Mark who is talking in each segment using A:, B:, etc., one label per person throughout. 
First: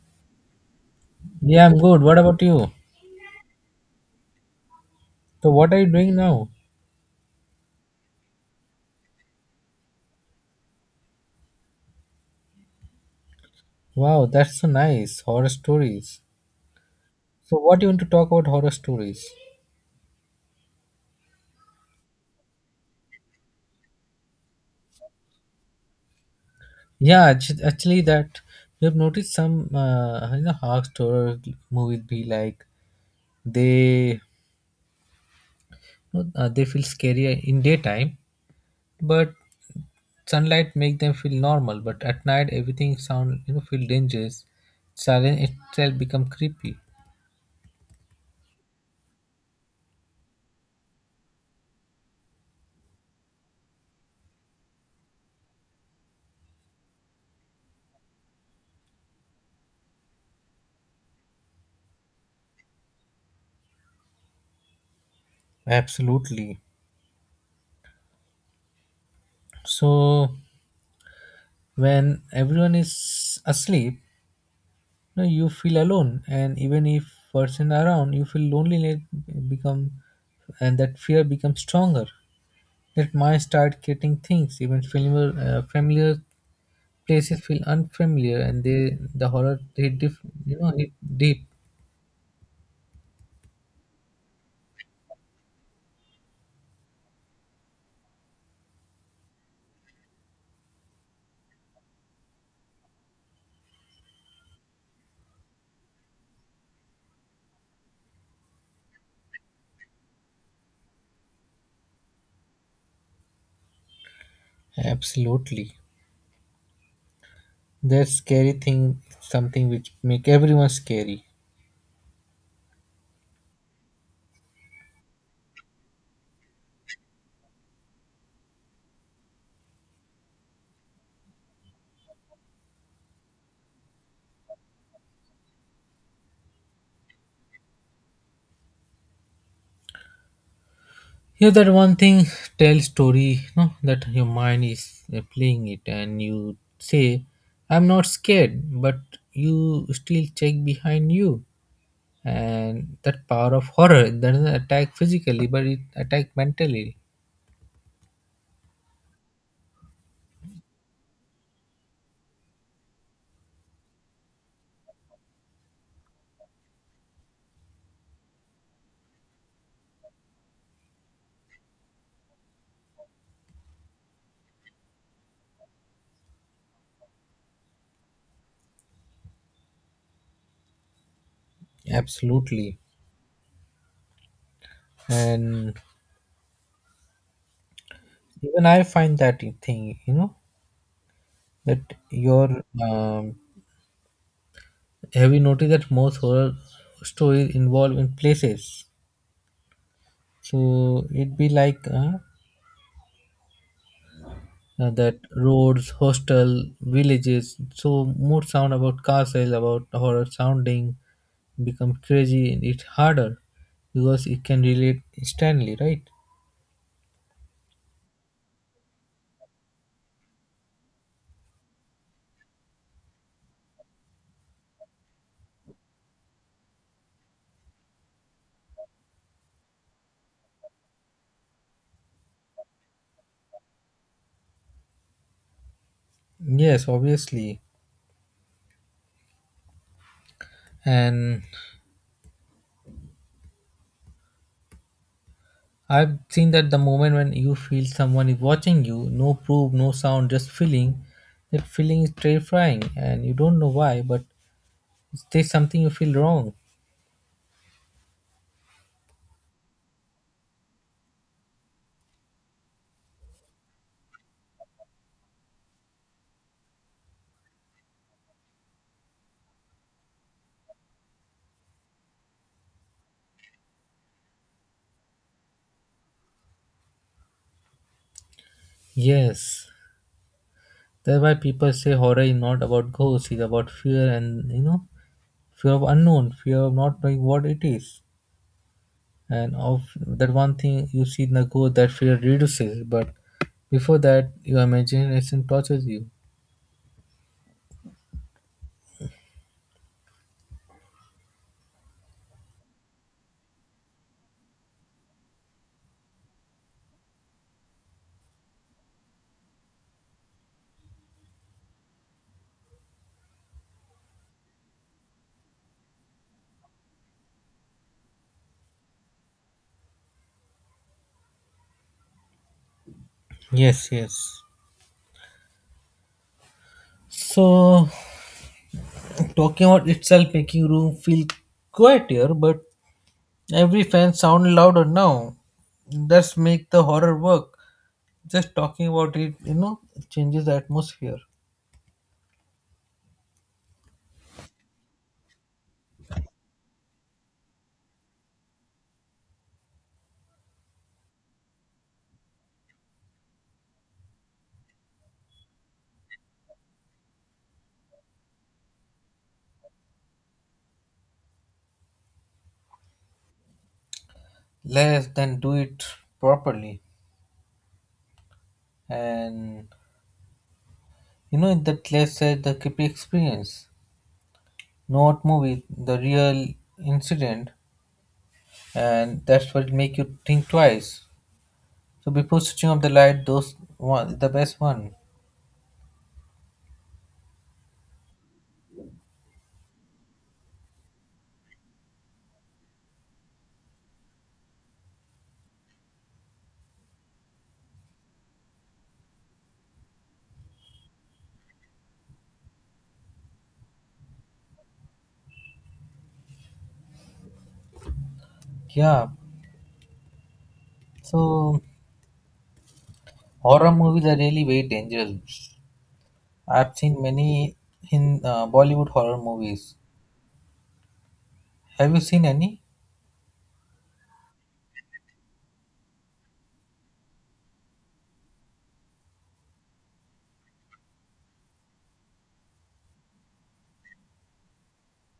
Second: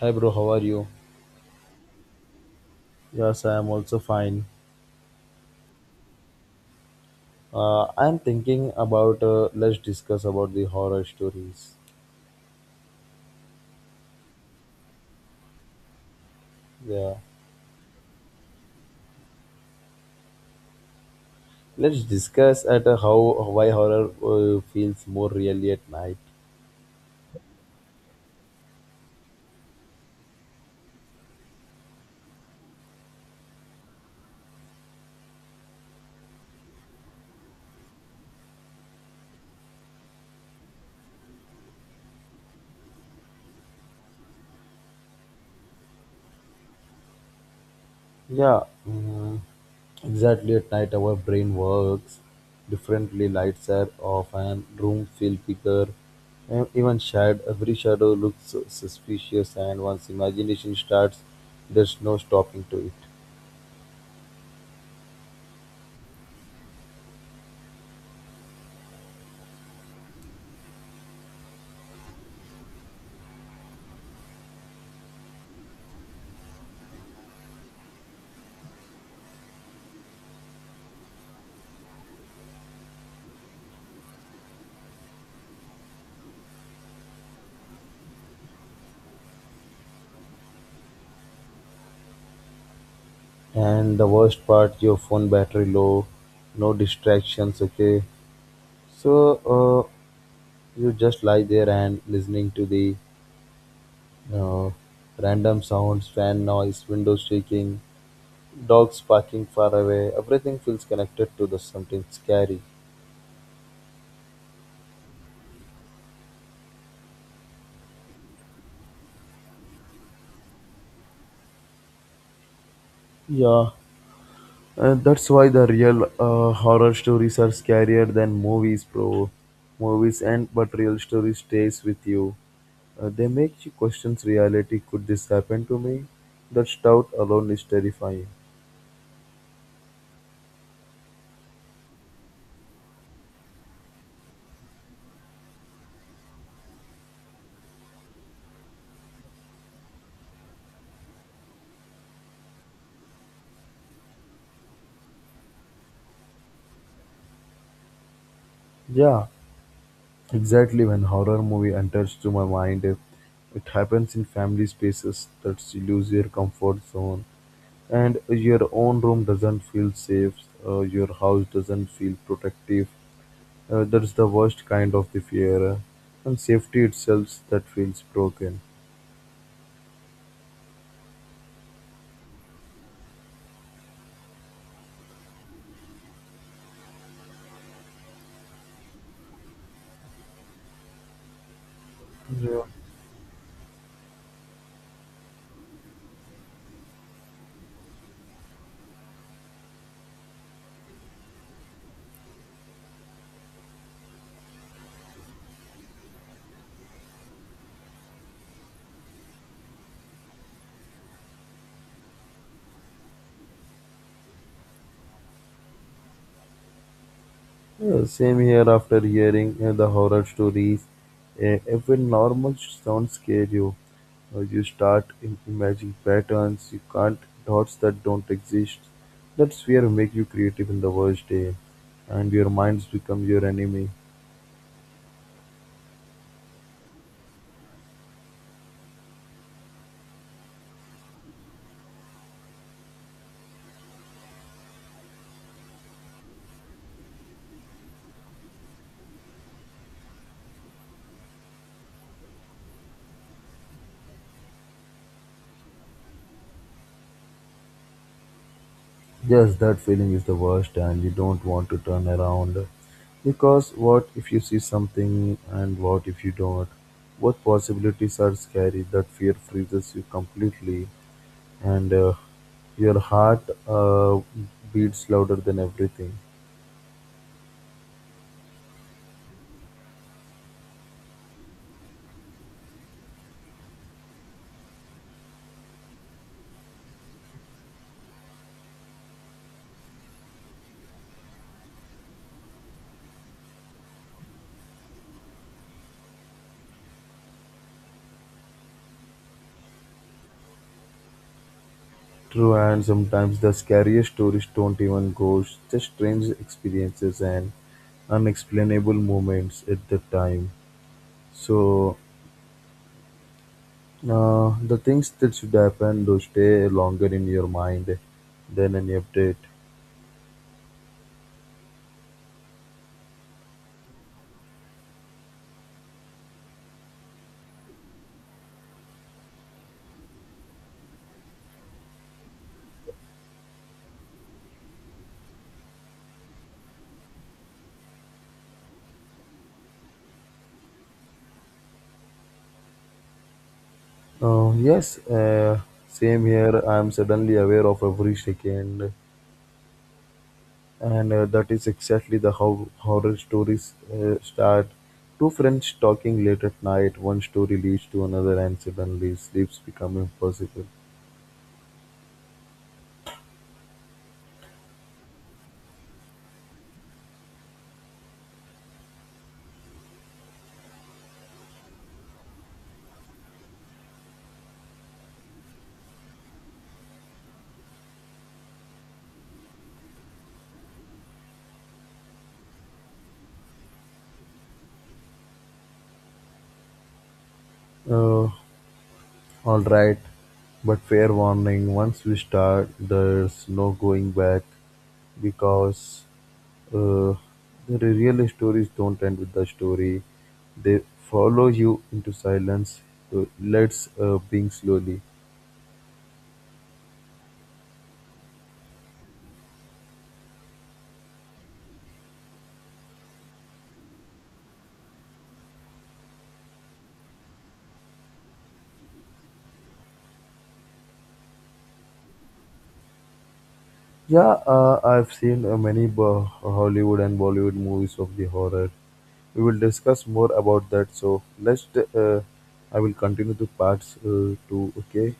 A: Hi bro, how are you?
B: Yeah, I'm good. What about you?
A: Yes, I am also fine.
B: So, what are you doing now?
A: I am thinking about let's discuss about the horror stories.
B: Wow, that's so nice. Horror stories.
A: Yeah,
B: So, what do you want to talk about horror stories?
A: let's discuss at how why horror feels more really at night.
B: Yeah, actually, that you've noticed some, horror story movies be like they, they feel scary in daytime, but sunlight make them feel normal. But at night, everything sound, feel dangerous. Silence itself become creepy.
A: Yeah, mm, exactly at night our brain works differently. Lights are off and room feel bigger. And even shadow, every shadow looks suspicious, and once imagination starts, there's no stopping to it.
B: Absolutely. So when everyone is asleep, no, you feel alone, and even if person around, you feel loneliness become, and that fear becomes stronger. That mind start getting things, even familiar places feel unfamiliar, and they the horror hit diff, you know hit deep.
A: And the worst part, your phone battery low, no distractions. Okay, so you just lie there and listening to the uh, random sounds, fan noise, windows shaking, dogs barking far away. Everything feels connected to the something scary.
B: Absolutely, that scary thing, something which make everyone scary.
A: Yeah. That's why the real horror stories are scarier than movies, bro. Movies and but real story stays with you. They make you question reality. Could this happen to me? That doubt alone is terrifying.
B: Yeah, that one thing tell story, no, that your mind is playing it, and you say, "I'm not scared," but you still check behind you, and that power of horror that doesn't attack physically, but it attack mentally.
A: Yeah, exactly. When horror movie enters to my mind, it happens in family spaces. That's you lose your comfort zone, and your own room doesn't feel safe. Your house doesn't feel protective. That's the worst kind of the fear, and safety itself that feels broken.
B: Absolutely, and even I find that thing, that your
A: Yeah.
B: have you noticed that most horror stories involve in places so it'd be like that roads, hostel, villages. So more sound about castle, about horror sounding become crazy and it's harder because it can relate instantly, right?
A: Same here after hearing the horror stories. Even normal sounds scare you. You start imagining patterns, you can't, thoughts that don't exist. That's fear make you creative in the worst day, and your minds become your enemy.
B: Yes, obviously. And I've seen that the moment when you feel someone is watching you, no proof, no sound, just feeling, that feeling is terrifying and you don't know why, but there's something you feel wrong.
A: Yes, that feeling is the worst, and you don't want to turn around. Because what if you see something and what if you don't? Both possibilities are scary. That fear freezes you completely, and your heart beats louder than everything.
B: Yes. That's why people say horror is not about ghosts, it's about fear and fear of unknown, fear of not knowing what it is, and of that one thing you see in the ghost, that fear reduces. But before that, your imagination tortures you.
A: True, and sometimes the scariest stories don't even ghosts, just strange experiences and unexplainable moments at the time. So, the things that should happen do stay longer in your mind than any update.
B: Yes, yes. So, talking about itself making room feel quieter, but every fan sound louder now. That's make the horror work. Just talking about it, changes the atmosphere.
A: Yes, same here. I am suddenly aware of every second, and that is exactly the how horror stories start. Two friends talking late at night. One story leads to another, and suddenly sleeps become impossible.
B: Less than do it properly, and you know that less said the creepy experience. Not movie, the real incident, and that's what make you think twice. So before switching off the light, those one the best one.
A: Uh, Alright, but fair warning, once we start, there's no going back because uh, the real stories don't end with the story. They follow you into silence. Let's being slowly.
B: Yeah. So horror movies are really very dangerous. I've seen many in Bollywood horror movies. Have you seen any?
A: Yeah, I've seen many Hollywood and Bollywood movies of the horror. We will discuss more about that. So let's. Uh, I will continue to parts two. Okay.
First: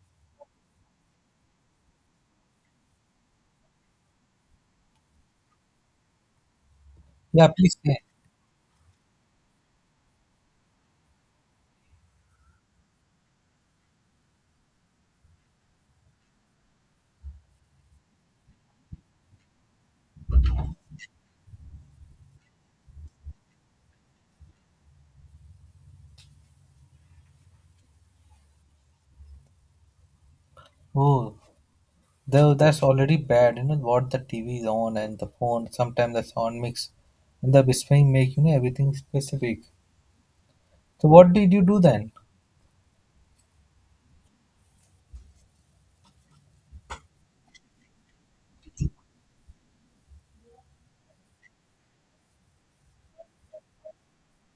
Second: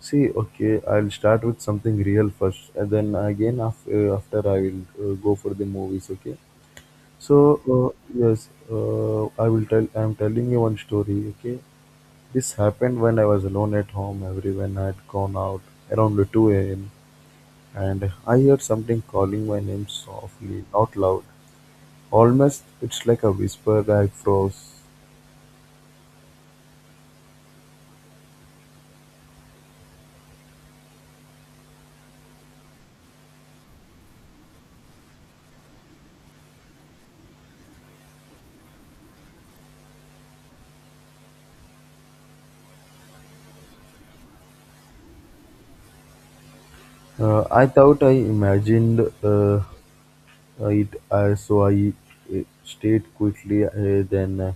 A: See, okay, I'll start with something real first, and then again after I will go for the movies. Okay. So
B: Yeah, please say.
A: yes, I will tell. I'm telling you one story. Okay. This happened when I was alone at home. Everyone had gone out around 2 a.m. and I heard something calling my name softly, not loud. Almost, it's like a whisper. I froze.
B: Oh, though that's already bad. You know what the TV is on and the phone. Sometimes the sound mix and the whispering make you know everything specific. So what did you do then?
A: I thought I imagined it so I stayed quickly. Then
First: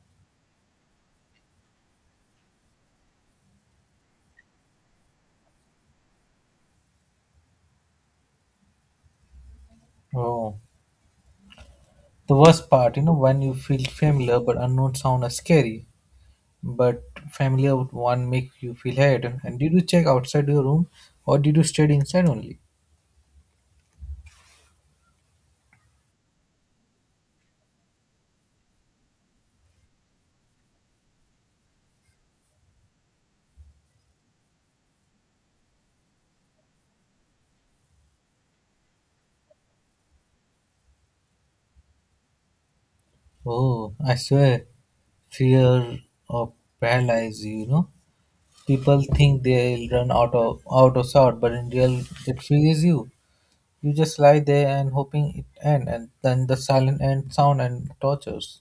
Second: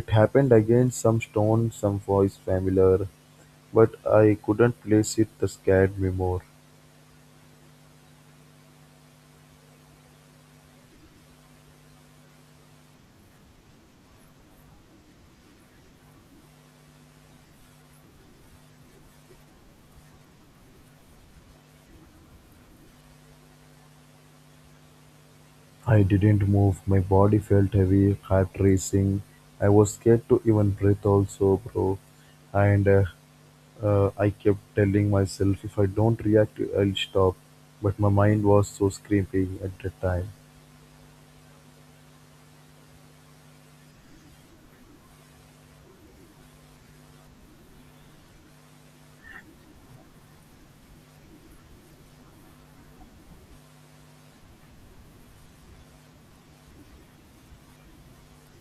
A: it happened again. Some stone, some voice familiar, but I couldn't place it. The scared me more.
B: Oh. The worst part, when you feel familiar but unknown sound are scary, but familiar one make you feel head. And did you check outside your room or did you stay inside only?
A: I didn't move. My body felt heavy, heart racing. I was scared to even breathe, also, bro. And I kept telling myself, if I don't react, I'll stop. But my mind was so screaming at the time.
B: Oh, I swear, fear of paralyze you, you know. People think they'll run out of sort, but in real it freezes you. You just lie there and hoping it end and then the silent end sound and tortures.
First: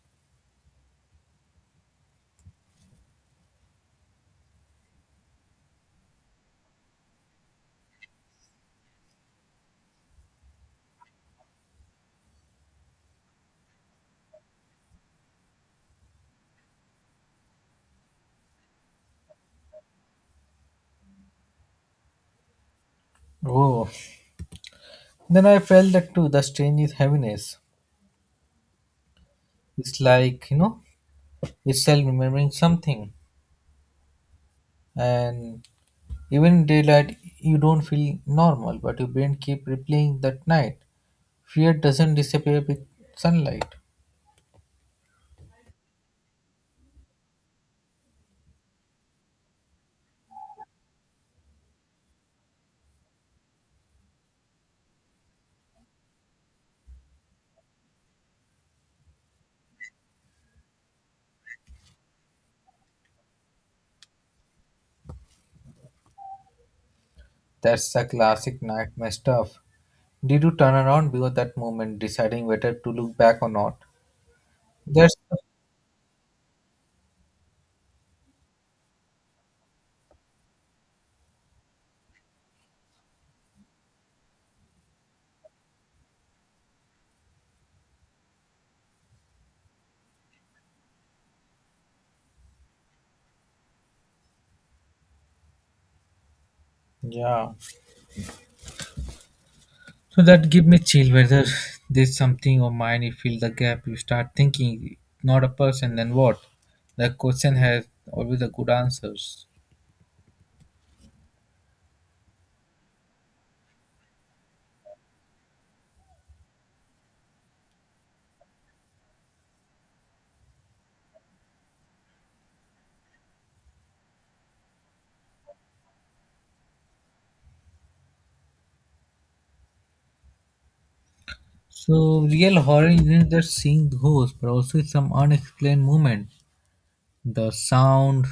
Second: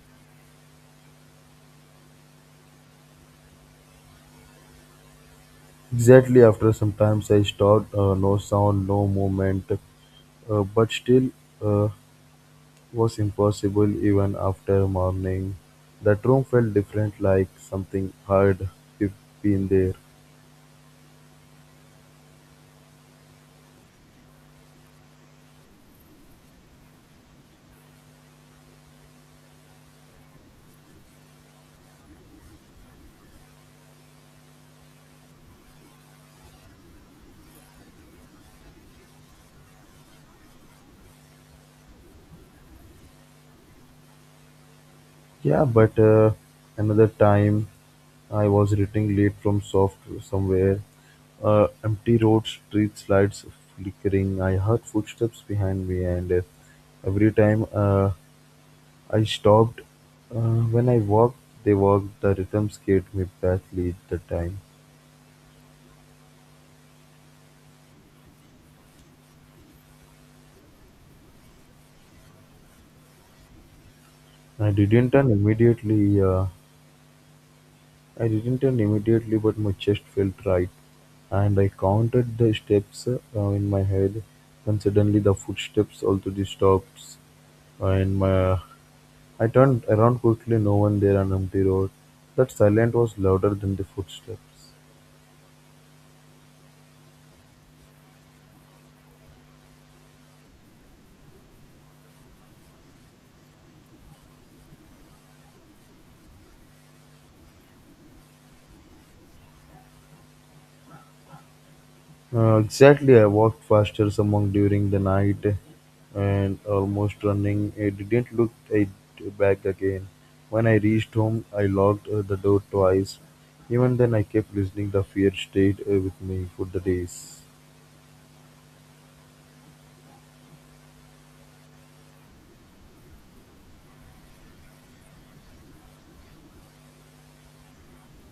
A: Exactly after some times I stopped, no sound, no movement. But still uh, was impossible even after morning. That room felt different, like something hard be- been there.
B: Oh. Then I felt that too, the strange is heaviness. It's like, itself remembering something, and even in daylight you don't feel normal, but your brain keep replaying that night. Fear doesn't disappear with sunlight.
A: Yeah, but another time I was returning late from soft somewhere. Empty road, street lights flickering. I heard footsteps behind me, and every time I stopped, when I walked, they walked. The rhythm scared me badly at the time.
B: That's the classic nightmare stuff. Did you turn around before that moment deciding whether to look back or not?
A: I didn't
B: That's,
A: turn immediately uh, I didn't turn immediately, but my chest felt right, and I counted the steps in my head, and suddenly the footsteps also stopped, and my I turned around quickly. No one there on empty road. That silence was louder than the footsteps.
B: yeah, so that give me chill, whether there's something or mind. You feel the gap, you start thinking not a person, then what? The question has always a good answers.
A: Exactly, I walked faster among during the night and almost running. I didn't look it back again. When I reached home, I locked the door twice. Even then, I kept listening. The fear stayed with me for the days.
B: So real horror isn't just seeing ghosts, but also some unexplained movement, the sound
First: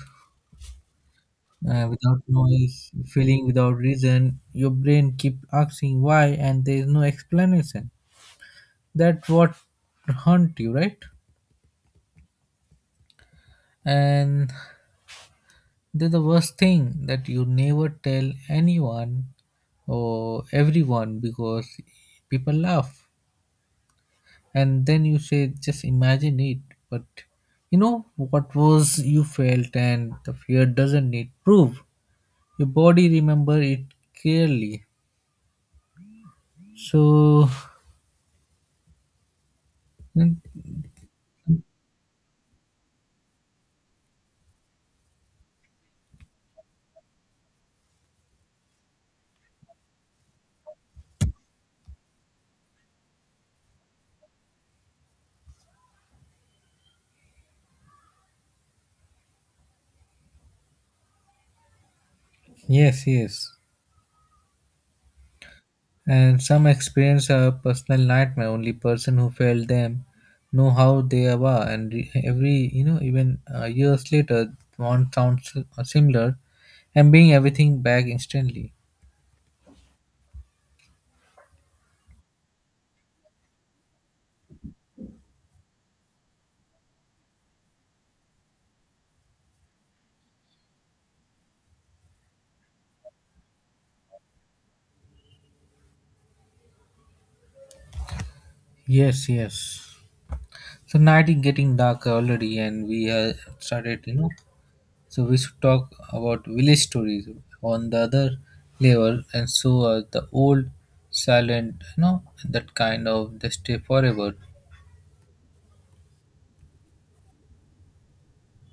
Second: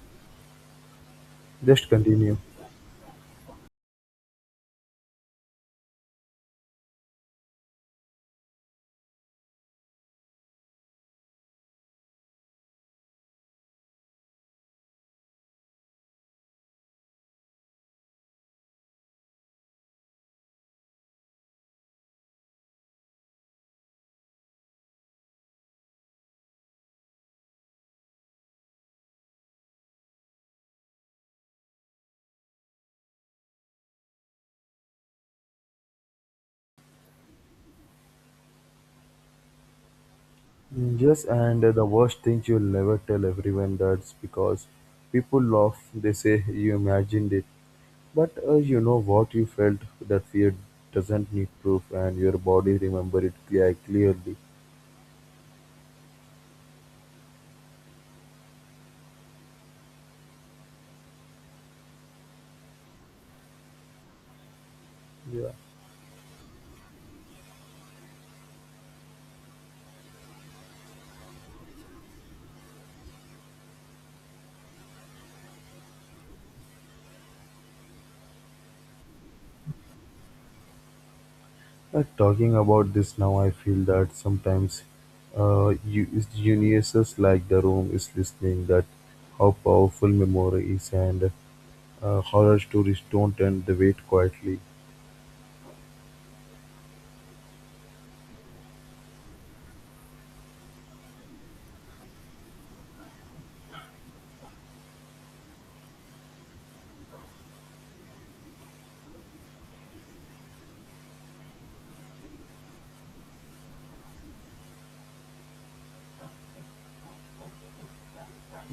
A: Just
B: without
A: continue.
B: noise, feeling without reason. Your brain keeps asking why, and there is no explanation. That's what haunt you, right? And that's the worst thing that you never tell anyone or everyone because people laugh. And then you say just imagine it, but you know what was you felt, and the fear doesn't need proof, your body remember it clearly. So mm,
A: Mm, yes, and the worst thing you'll never tell everyone that's because people laugh, they say you imagined it. But you know what you felt, that fear doesn't need proof, and your body remember it clearly.
B: yes, yes.
A: Yeah,
B: And some experience a personal nightmare, only person who felt them know how they were, and every even years later one sounds similar and being everything back instantly.
A: talking about this now, I feel that sometimes you geniuses like The Room is listening that how powerful memory is, and horror stories don't end the wait quietly.
B: Yes, yes. So night is getting dark already, and we have started, you know. So we should talk about village stories on the other level, and so are the old, silent, you know, that kind of they stay forever.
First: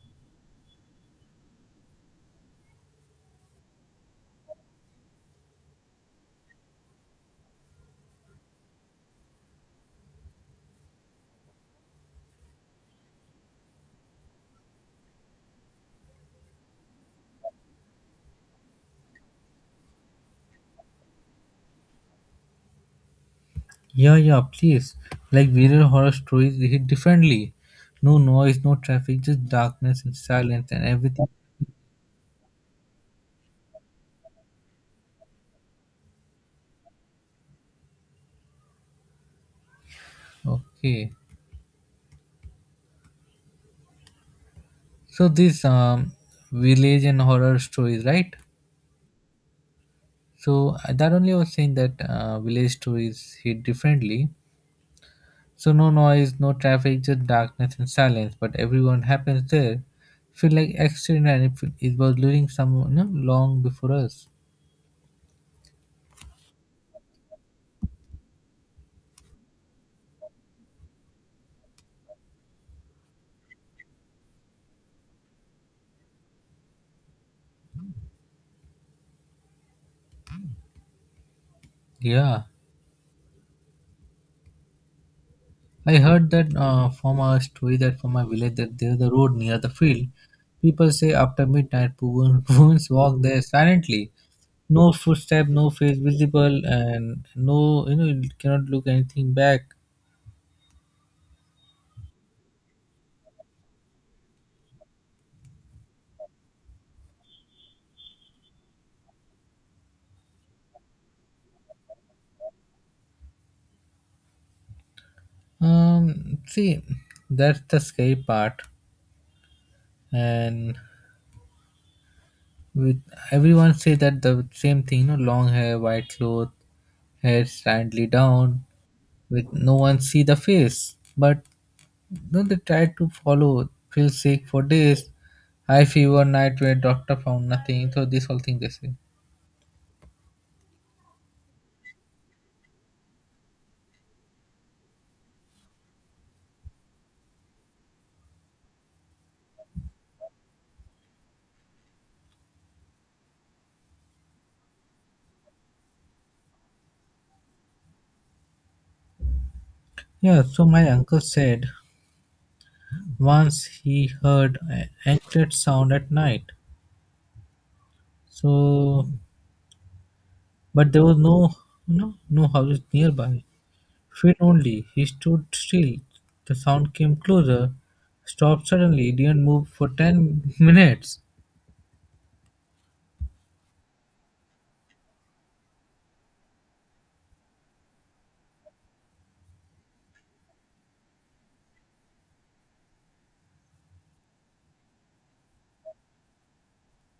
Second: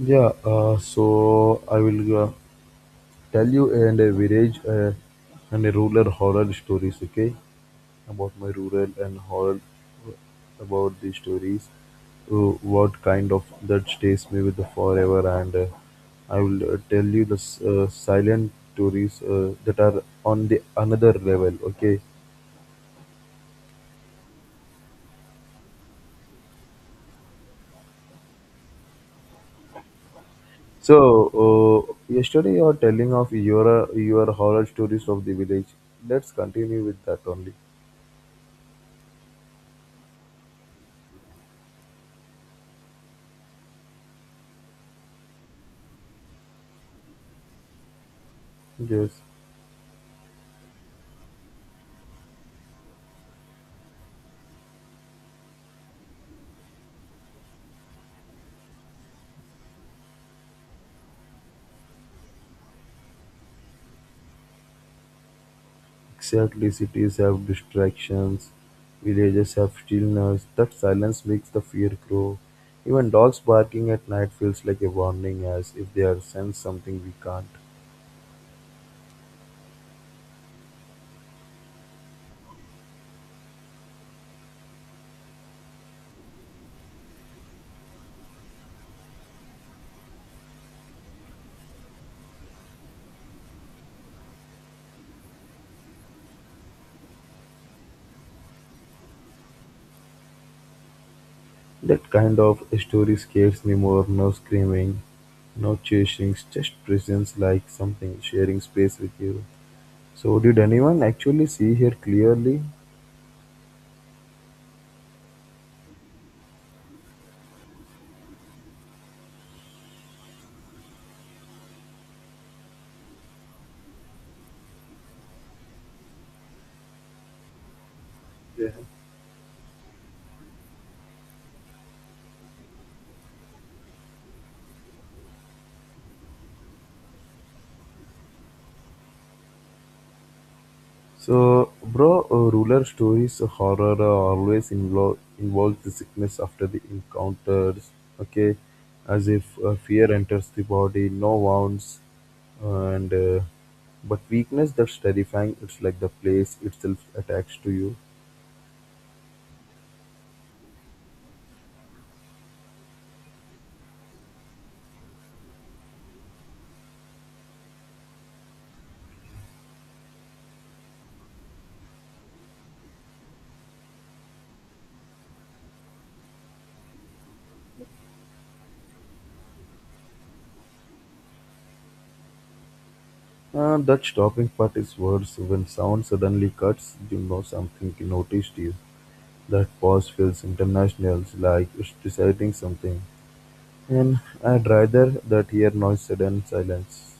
A: Yeah, so I will tell you and a village and a rural horror stories, okay? About my rural and horror about the stories. What kind of that stays me with the forever, and I will tell you the silent stories that are on the another level. Okay,
B: Yeah, yeah, please. Like village horror stories, they hit differently. No noise, no traffic, just darkness and silence and
A: so
B: everything.
A: yesterday you are telling of your horror stories of the village. Let's continue with that only.
B: Okay, so this village and horror stories, right?
A: Yes.
B: So that only I was saying that village stories hit differently. So no noise, no traffic, just darkness and silence. But everyone happens there. Feel like accident and it, it was leading someone you know, long before us.
A: Exactly, cities have distractions, villages have stillness. That silence makes the fear grow. Even dogs barking at night feels like a warning, as if they are sense something we can't.
B: Yeah. I heard that from a story that from my village that there's a road near the field. People say after midnight, women, women walk there silently. No footstep, no face visible, and no, you know, you cannot look anything back.
A: That kind of story scares me more. No screaming, no chasing, just presence like something sharing space with you. So, did anyone actually see here clearly?
B: See, that's the scary part, and with everyone say that the same thing you know long hair white cloth hair slightly down
A: Yeah.
B: with no one see the face but no they try to follow feel sick for days high fever night where doctor found nothing so this whole thing they say.
A: So, bro, ruler stories, horror always involves the sickness after the encounters. Okay, as if fear enters the body, no wounds, and but weakness that's terrifying. It's like the place itself attacks to you.
B: Yeah, so my uncle said once he heard an anklet sound at night, so but there was no no houses nearby. Feet only. He stood still. The sound came closer, stopped suddenly, didn't move for 10 minutes.
A: That stopping part is worse when sound suddenly cuts. You know something noticed you. That pause feels international, like it's deciding something. And I'd rather that hear noise sudden silence.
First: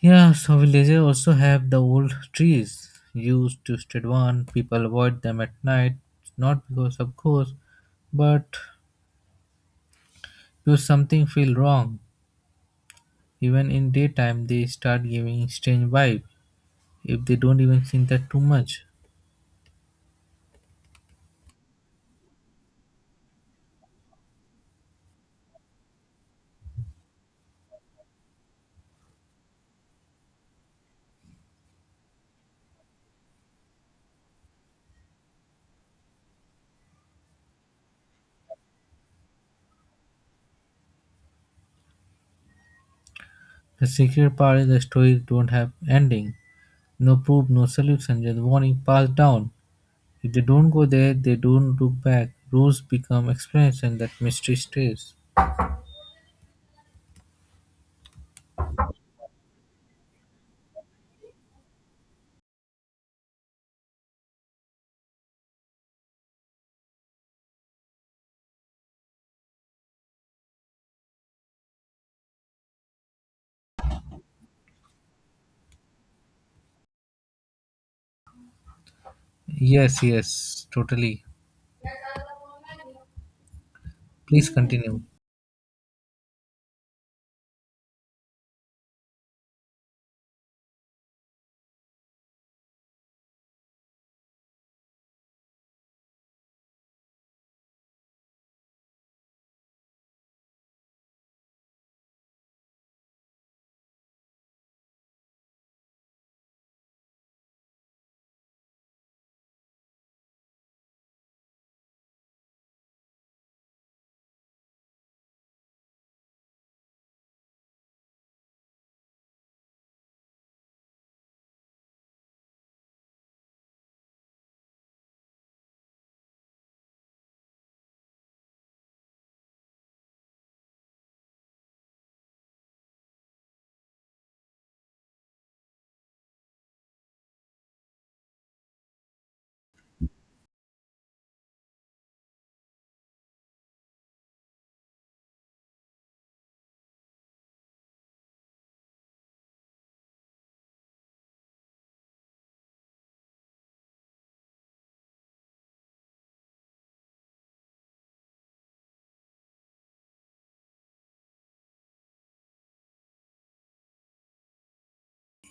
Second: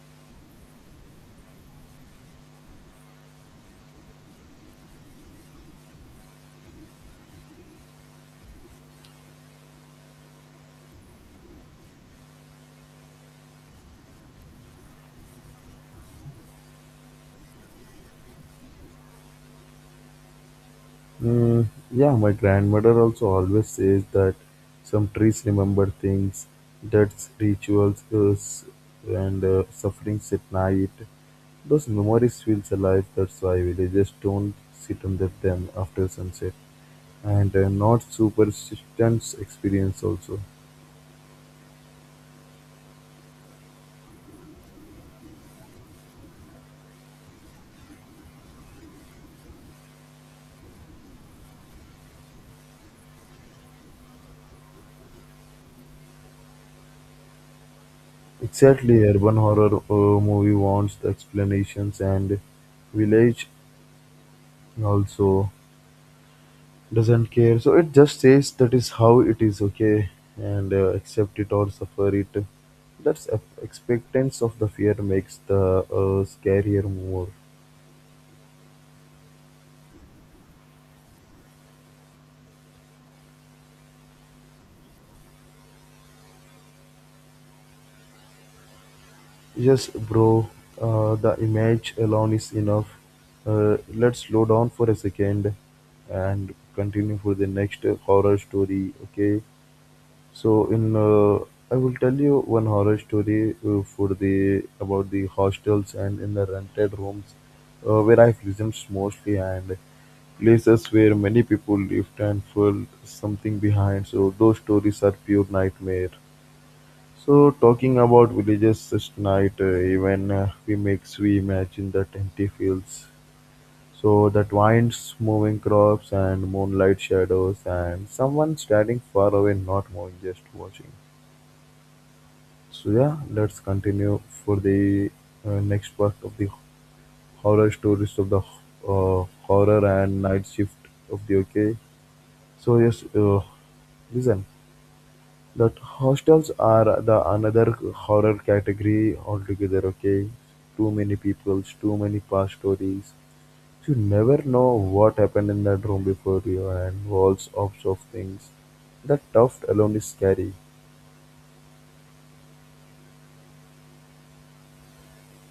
B: Yeah, so villages also have the old trees used to stand one. People avoid them at night, not because of ghosts, but because something feel wrong. Even in daytime, they start giving strange vibe if they don't even think that too much.
A: Mm, yeah, my grandmother also always says that some trees remember things, that rituals is, and sufferings at night. Those memories feels alive. That's why villagers don't sit under them after sunset, and not superstitions experience also.
B: The secret part is the stories don't have ending. No proof, no solution, just warning passed down. If they don't go there, they don't look back. Rows become experience, and that mystery stays.
A: Exactly, urban horror movie wants the explanations and village also. Doesn't care. So it just says that is how it is, okay, and accept it or suffer it. That's expectance of the fear makes the scarier more.
B: Yes, yes, totally. Please continue.
A: Yes, bro, the image alone is enough. Let's slow down for a second and continue for the next horror story, okay? So in I will tell you one horror story for the about the hostels and in the rented rooms where I've lived mostly and places where many people lived and felt something behind. So those stories are pure nightmare. So talking about villages such night, even we makes we imagine that empty fields. So that winds, moving crops and moonlight shadows and someone standing far away, not moving, just watching. So yeah, let's continue for the next part of the horror stories of the horror and night shift of the UK. So yes, listen, that hostels are the another horror category altogether. Okay, too many peoples, too many past stories. You never know what happened in that room before you, and walls of things. That tuft alone is scary.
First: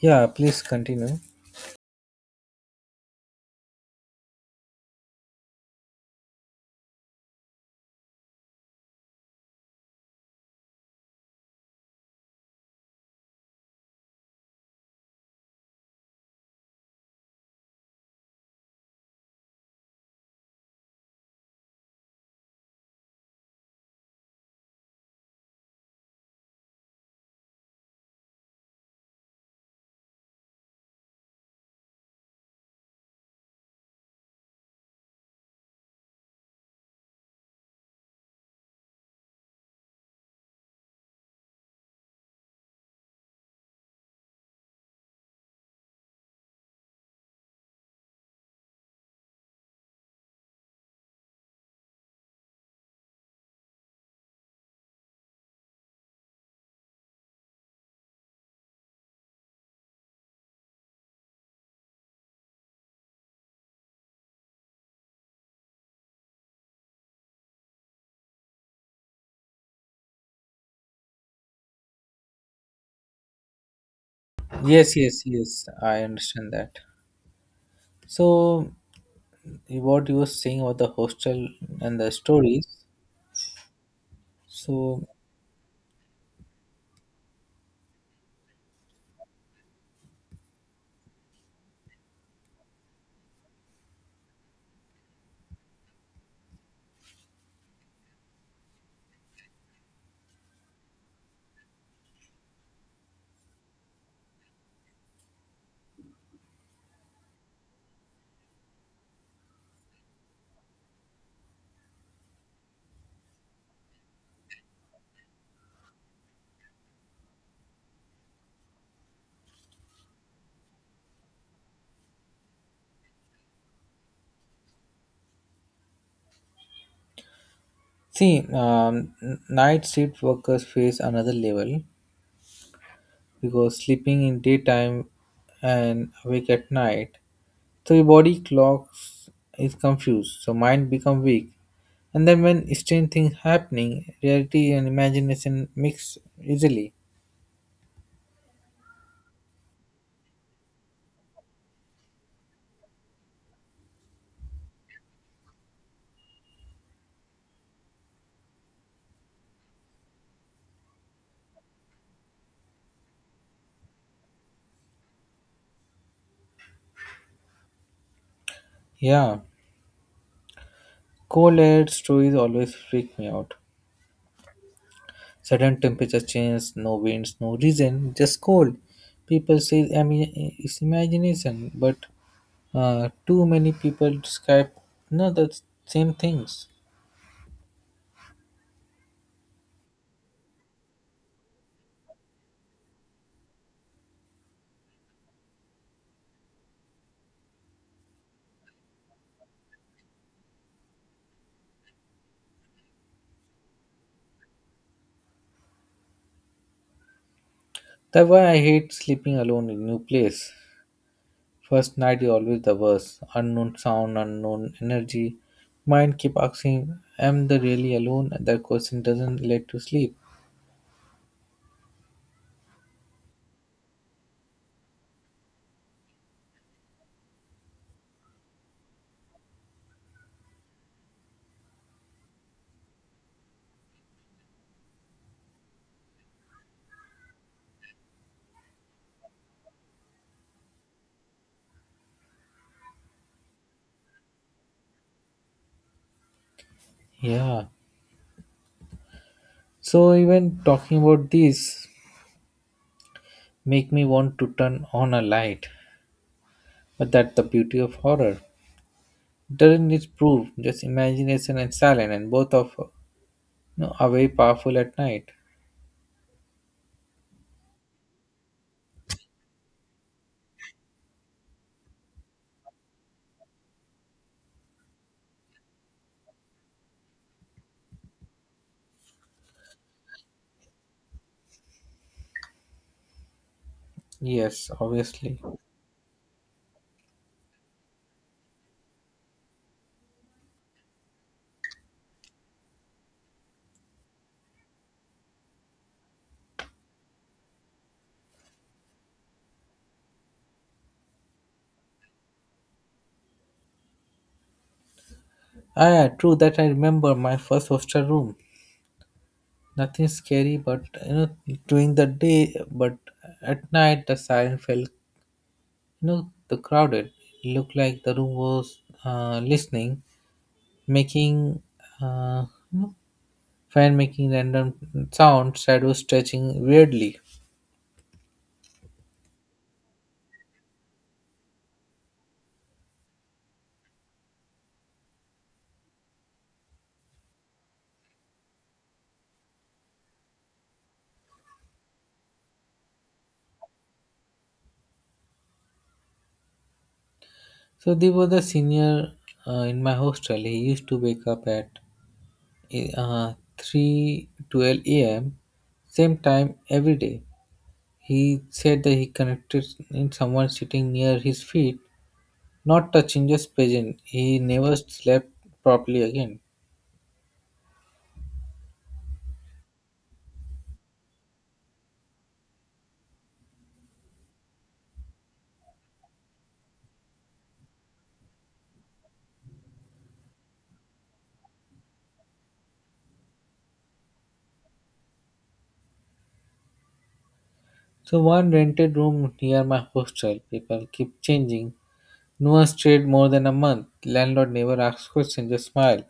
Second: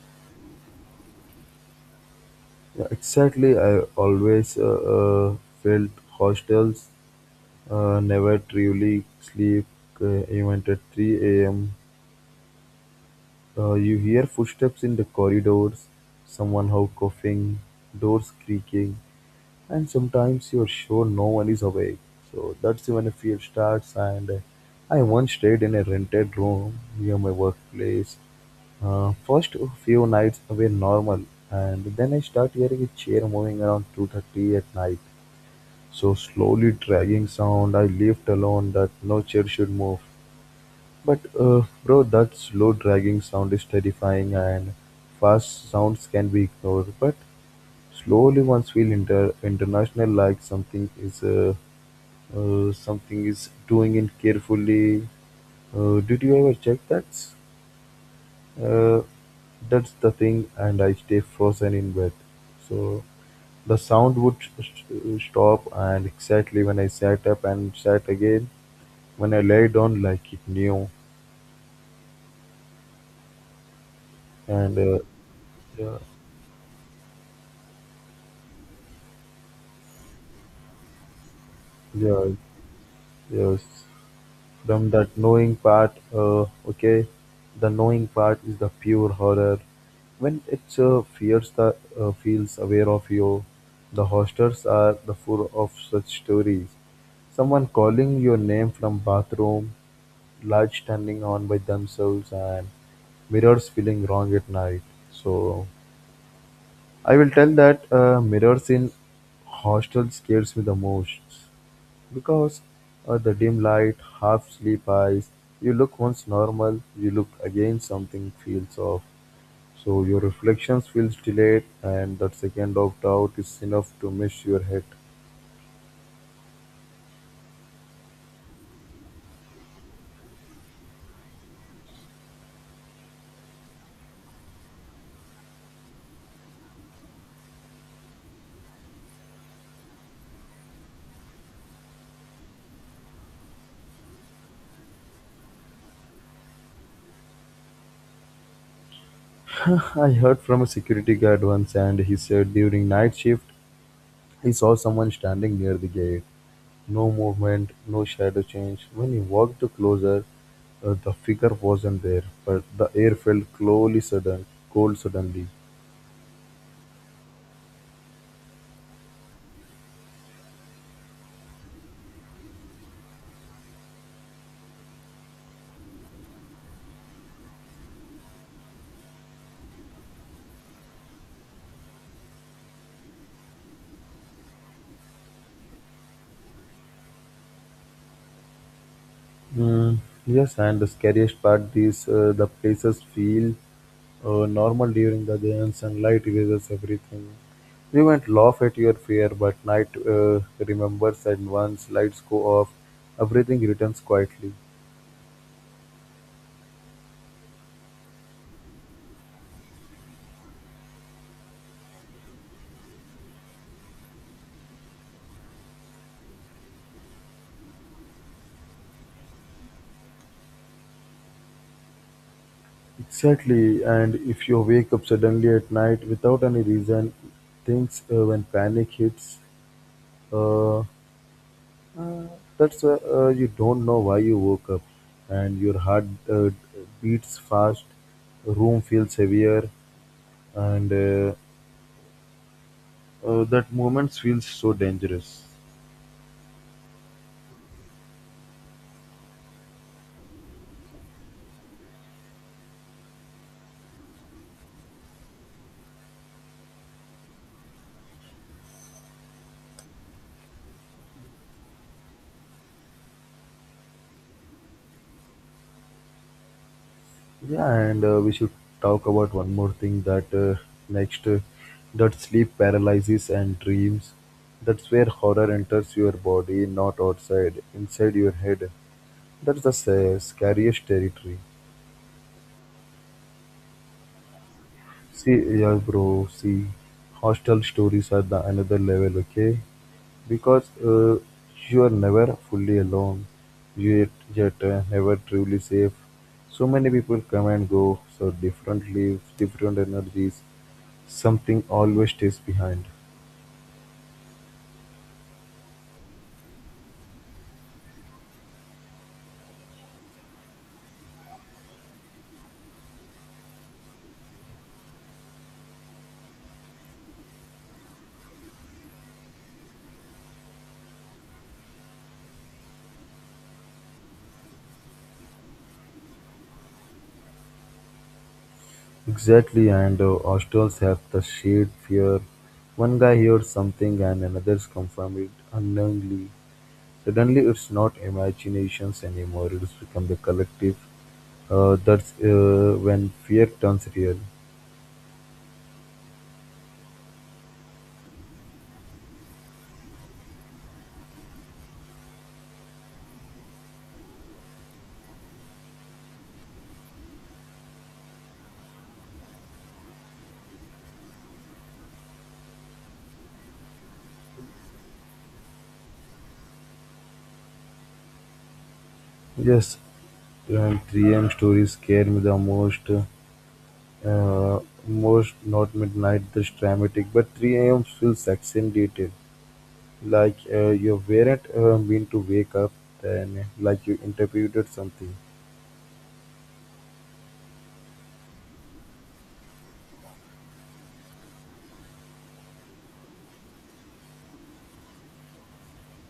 B: Yeah, please continue.
A: Yeah, exactly. I always uh, felt hostels never truly sleep, even at 3 a.m. You hear footsteps in the corridors, someone how coughing, doors creaking, and sometimes you're sure no one is awake. So that's when fear starts. And I once stayed in a rented room near my workplace. First few nights were normal, and then I start hearing a chair moving around 2:30 at night. So slowly dragging sound. I left alone that no chair should move. But bro, that slow dragging sound is terrifying, and fast sounds can be ignored. But slowly once we enter international like something is doing it carefully. Did you ever check that? Uh, that's the thing, and I stay frozen in bed. So the sound would stop, and exactly when I sat up and sat again, when I lay down like it knew, and
B: Yes,
A: uh,
B: yes, yes,
A: yeah,
B: I understand that. So, what you were saying about the hostel and the
A: yeah,
B: stories.
A: yes. From
B: So,
A: that knowing part, okay, the knowing part is the pure horror. When it fears the feels aware of you, the hostels are the full of such stories. Someone calling your name from bathroom, lights turning on by themselves, and mirrors feeling wrong at night. So I will tell that mirrors in hostel scares me the most. Because at the dim light, half sleep eyes, you look once normal, you look again something feels off. So your reflections feels delayed and that second of doubt is enough to miss your head.
B: see, night shift workers face another level because sleeping in daytime and awake at night. So your body clocks is confused, so mind become weak. And then when strange things happening, reality and imagination mix easily.
A: I heard from a security guard once and he said during night shift he saw someone standing near the gate. No movement, no shadow change. When he walked closer, the figure wasn't there, but the air felt slowly sudden, cold suddenly.
B: Yeah. Cold air stories always freak me out. Sudden temperature change, no winds, no reason, just cold. People say I mean, it's imagination, but too many people describe no the same things.
A: Mm, yes, and the scariest part is the places feel normal during the day, and sunlight erases everything. You might laugh at your fear, but night remembers, and once lights go off, everything returns quietly.
B: That's why I hate sleeping alone in new place. First night is always the worst. Unknown sound, unknown energy. Mind keep asking, am they really alone? That question doesn't let you sleep.
A: Exactly, and if you wake up suddenly at night without any reason, things when panic hits, uh, Uh, That's you don't know why you woke up, and your heart uh, beats fast, room feels heavier, and that moment feels so dangerous.
B: Yeah. So even talking about this make me want to turn on a light. But that's the beauty of horror. Doesn't need proof, just imagination and silence and both of you know, are very powerful at night.
A: Yeah, and we should talk about one more thing, that next that sleep paralysis and dreams. That's where horror enters your body, not outside, inside your head. That's the scariest territory.
B: Yes,
A: See,
B: obviously.
A: yeah bro, see, hostel stories are the another level, okay? Because you are never fully alone. You yet, yet never truly safe. So many people come and go, so different lives, different energies. Something always stays behind.
B: Ah yeah, true that I remember my first hostel room. Nothing scary, but during the day, but at night the siren felt, the crowded. It looked like the room was listening, making, uh, you know, fan making random sounds, shadows stretching weirdly.
A: Exactly, and hostels have the shared fear. One guy hears something and another's confirm it unknowingly. Suddenly it's not imaginations anymore, it's become the collective. That's when fear turns real.
B: So they were the senior in my hostel. He used to wake up at 3:12 a.m. same time every day. He said that he connected in someone sitting near his feet. Not a changes present. He never slept properly again.
A: Yes, and 3 a.m. stories scare me the most. Uh, most not midnight, that's dramatic, but 3 a.m. feels accentuated. Like you weren't meant to wake up, then like you interpreted something.
B: So one rented room near my hostel. People keep changing. No one stayed more than a month. Landlord never asked questions, just smile.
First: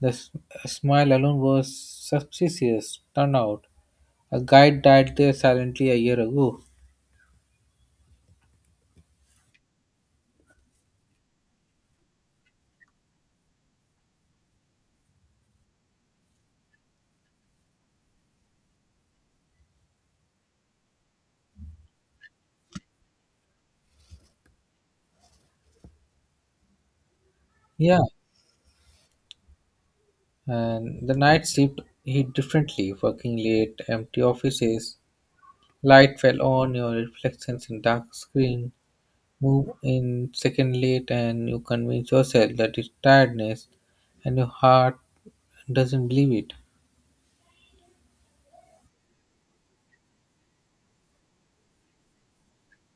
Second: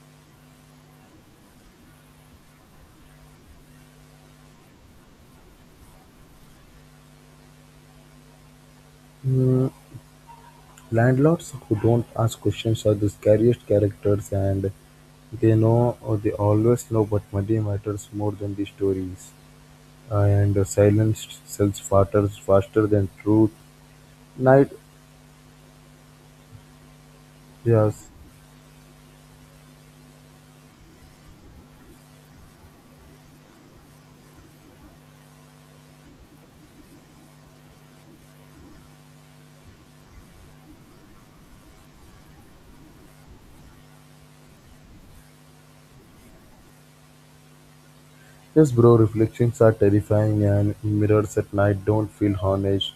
B: The smile alone was suspicious. Turned out, a guy died there silently a year ago.
A: Mm, landlords who don't ask questions are the scariest characters, and they know, or they always know, but money matters more than the stories, and silence sells faster than truth. Night,
B: Yeah,
A: yes.
B: and the night shift hit differently. Working late, empty offices, light fell on your reflections in dark screen. Move in second late and you convince yourself that it's tiredness, and your heart doesn't believe it.
A: Yes bro, reflections are terrifying, and mirrors at night don't feel honest.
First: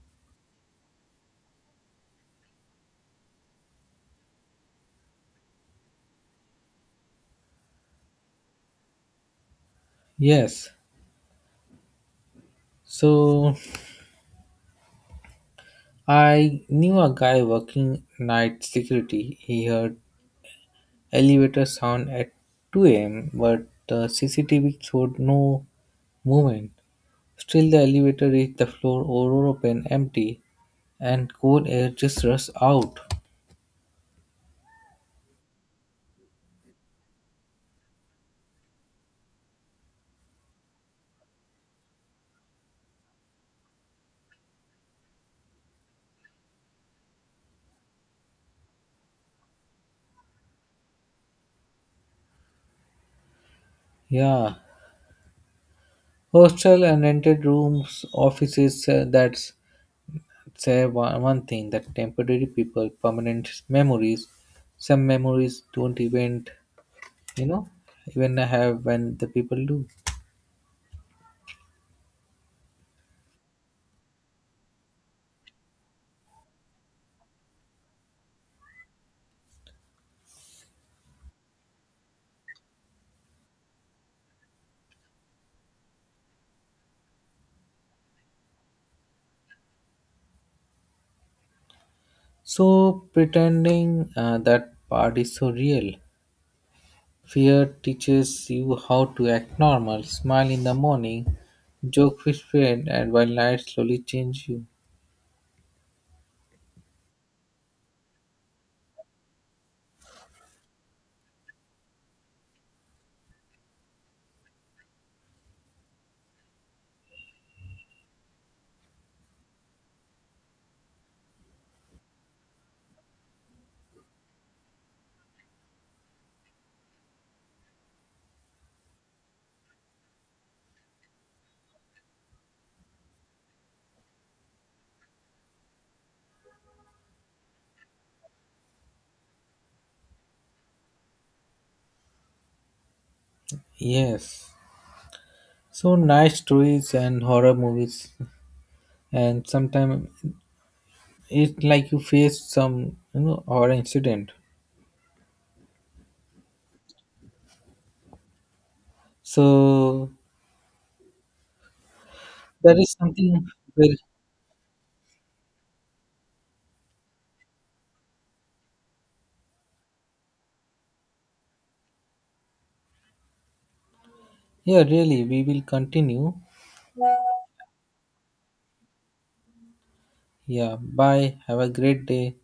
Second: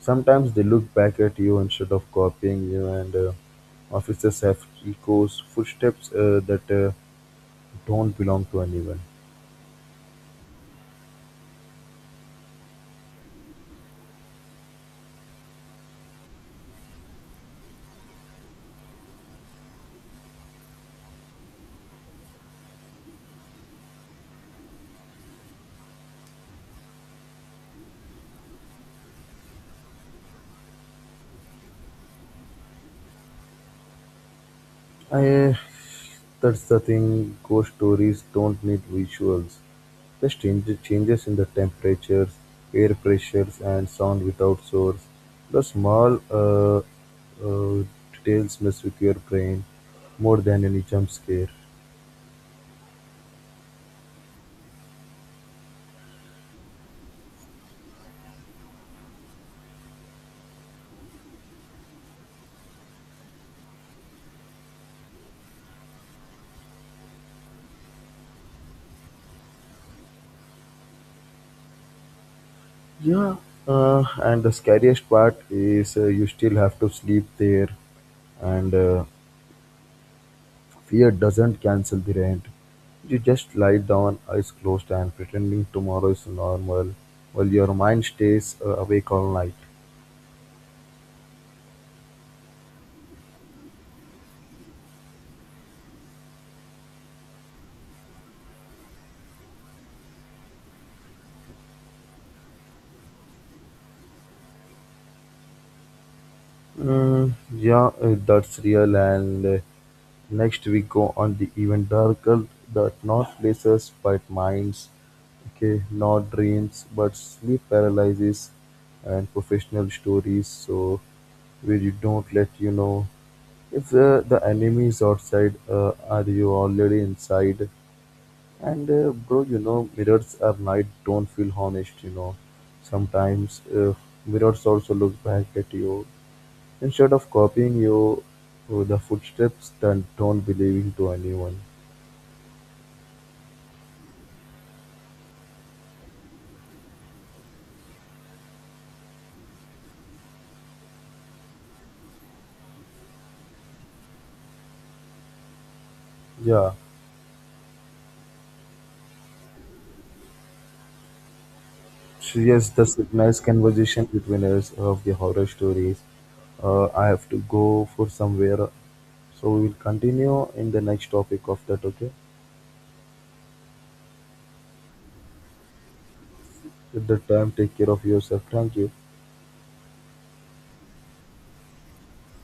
A: Sometimes they look back at you instead of copying you, and officers have echoes, footsteps that don't belong to anyone.
B: Yes. So I knew a guy working night security. He heard elevator sound at 2 a.m. but the CCTV showed no movement. Still the elevator reached the floor all open empty and cold air just rushed out.
A: I, that's the thing. Ghost stories don't need visuals. Just change, changes in the temperatures, air pressures, and sound without source. The small details mess with your brain more than any jump scare.
B: Yeah. Hostel and rented rooms, offices that's say one, one thing that temporary people permanent memories some memories don't even you know even have when the people do.
A: Yeah. And the scariest part is you still have to sleep there, and fear doesn't cancel the rent. You just lie down, eyes closed, and pretending tomorrow is normal, while your mind stays awake all night.
B: So pretending that part is so real. Fear teaches you how to act normal, smile in the morning, joke with friend, and while night slowly change you.
A: Mm, yeah, that's real. And next we go on the even darker, that not places but minds, okay, not dreams but sleep paralysis and professional stories. So where you don't let you know if the enemy is outside, are you already inside? And bro, you know, mirrors at night don't feel honest, you know. Sometimes mirrors also look back at you. Instead of copying you, the footsteps that don't belong to anyone.
B: Yes, so nice stories and horror movies and sometimes it's like you face some horror incident.
A: Yeah,
B: So
A: she has
B: that
A: the
B: is
A: synchronized
B: something. Well,
A: conversation between us of the horror stories. I have to go for somewhere, so we will continue in the next topic of that, okay?
B: yeah, really, we will continue.
A: At that time, take care of yourself. Thank you.
B: Yeah, bye. Have a great day.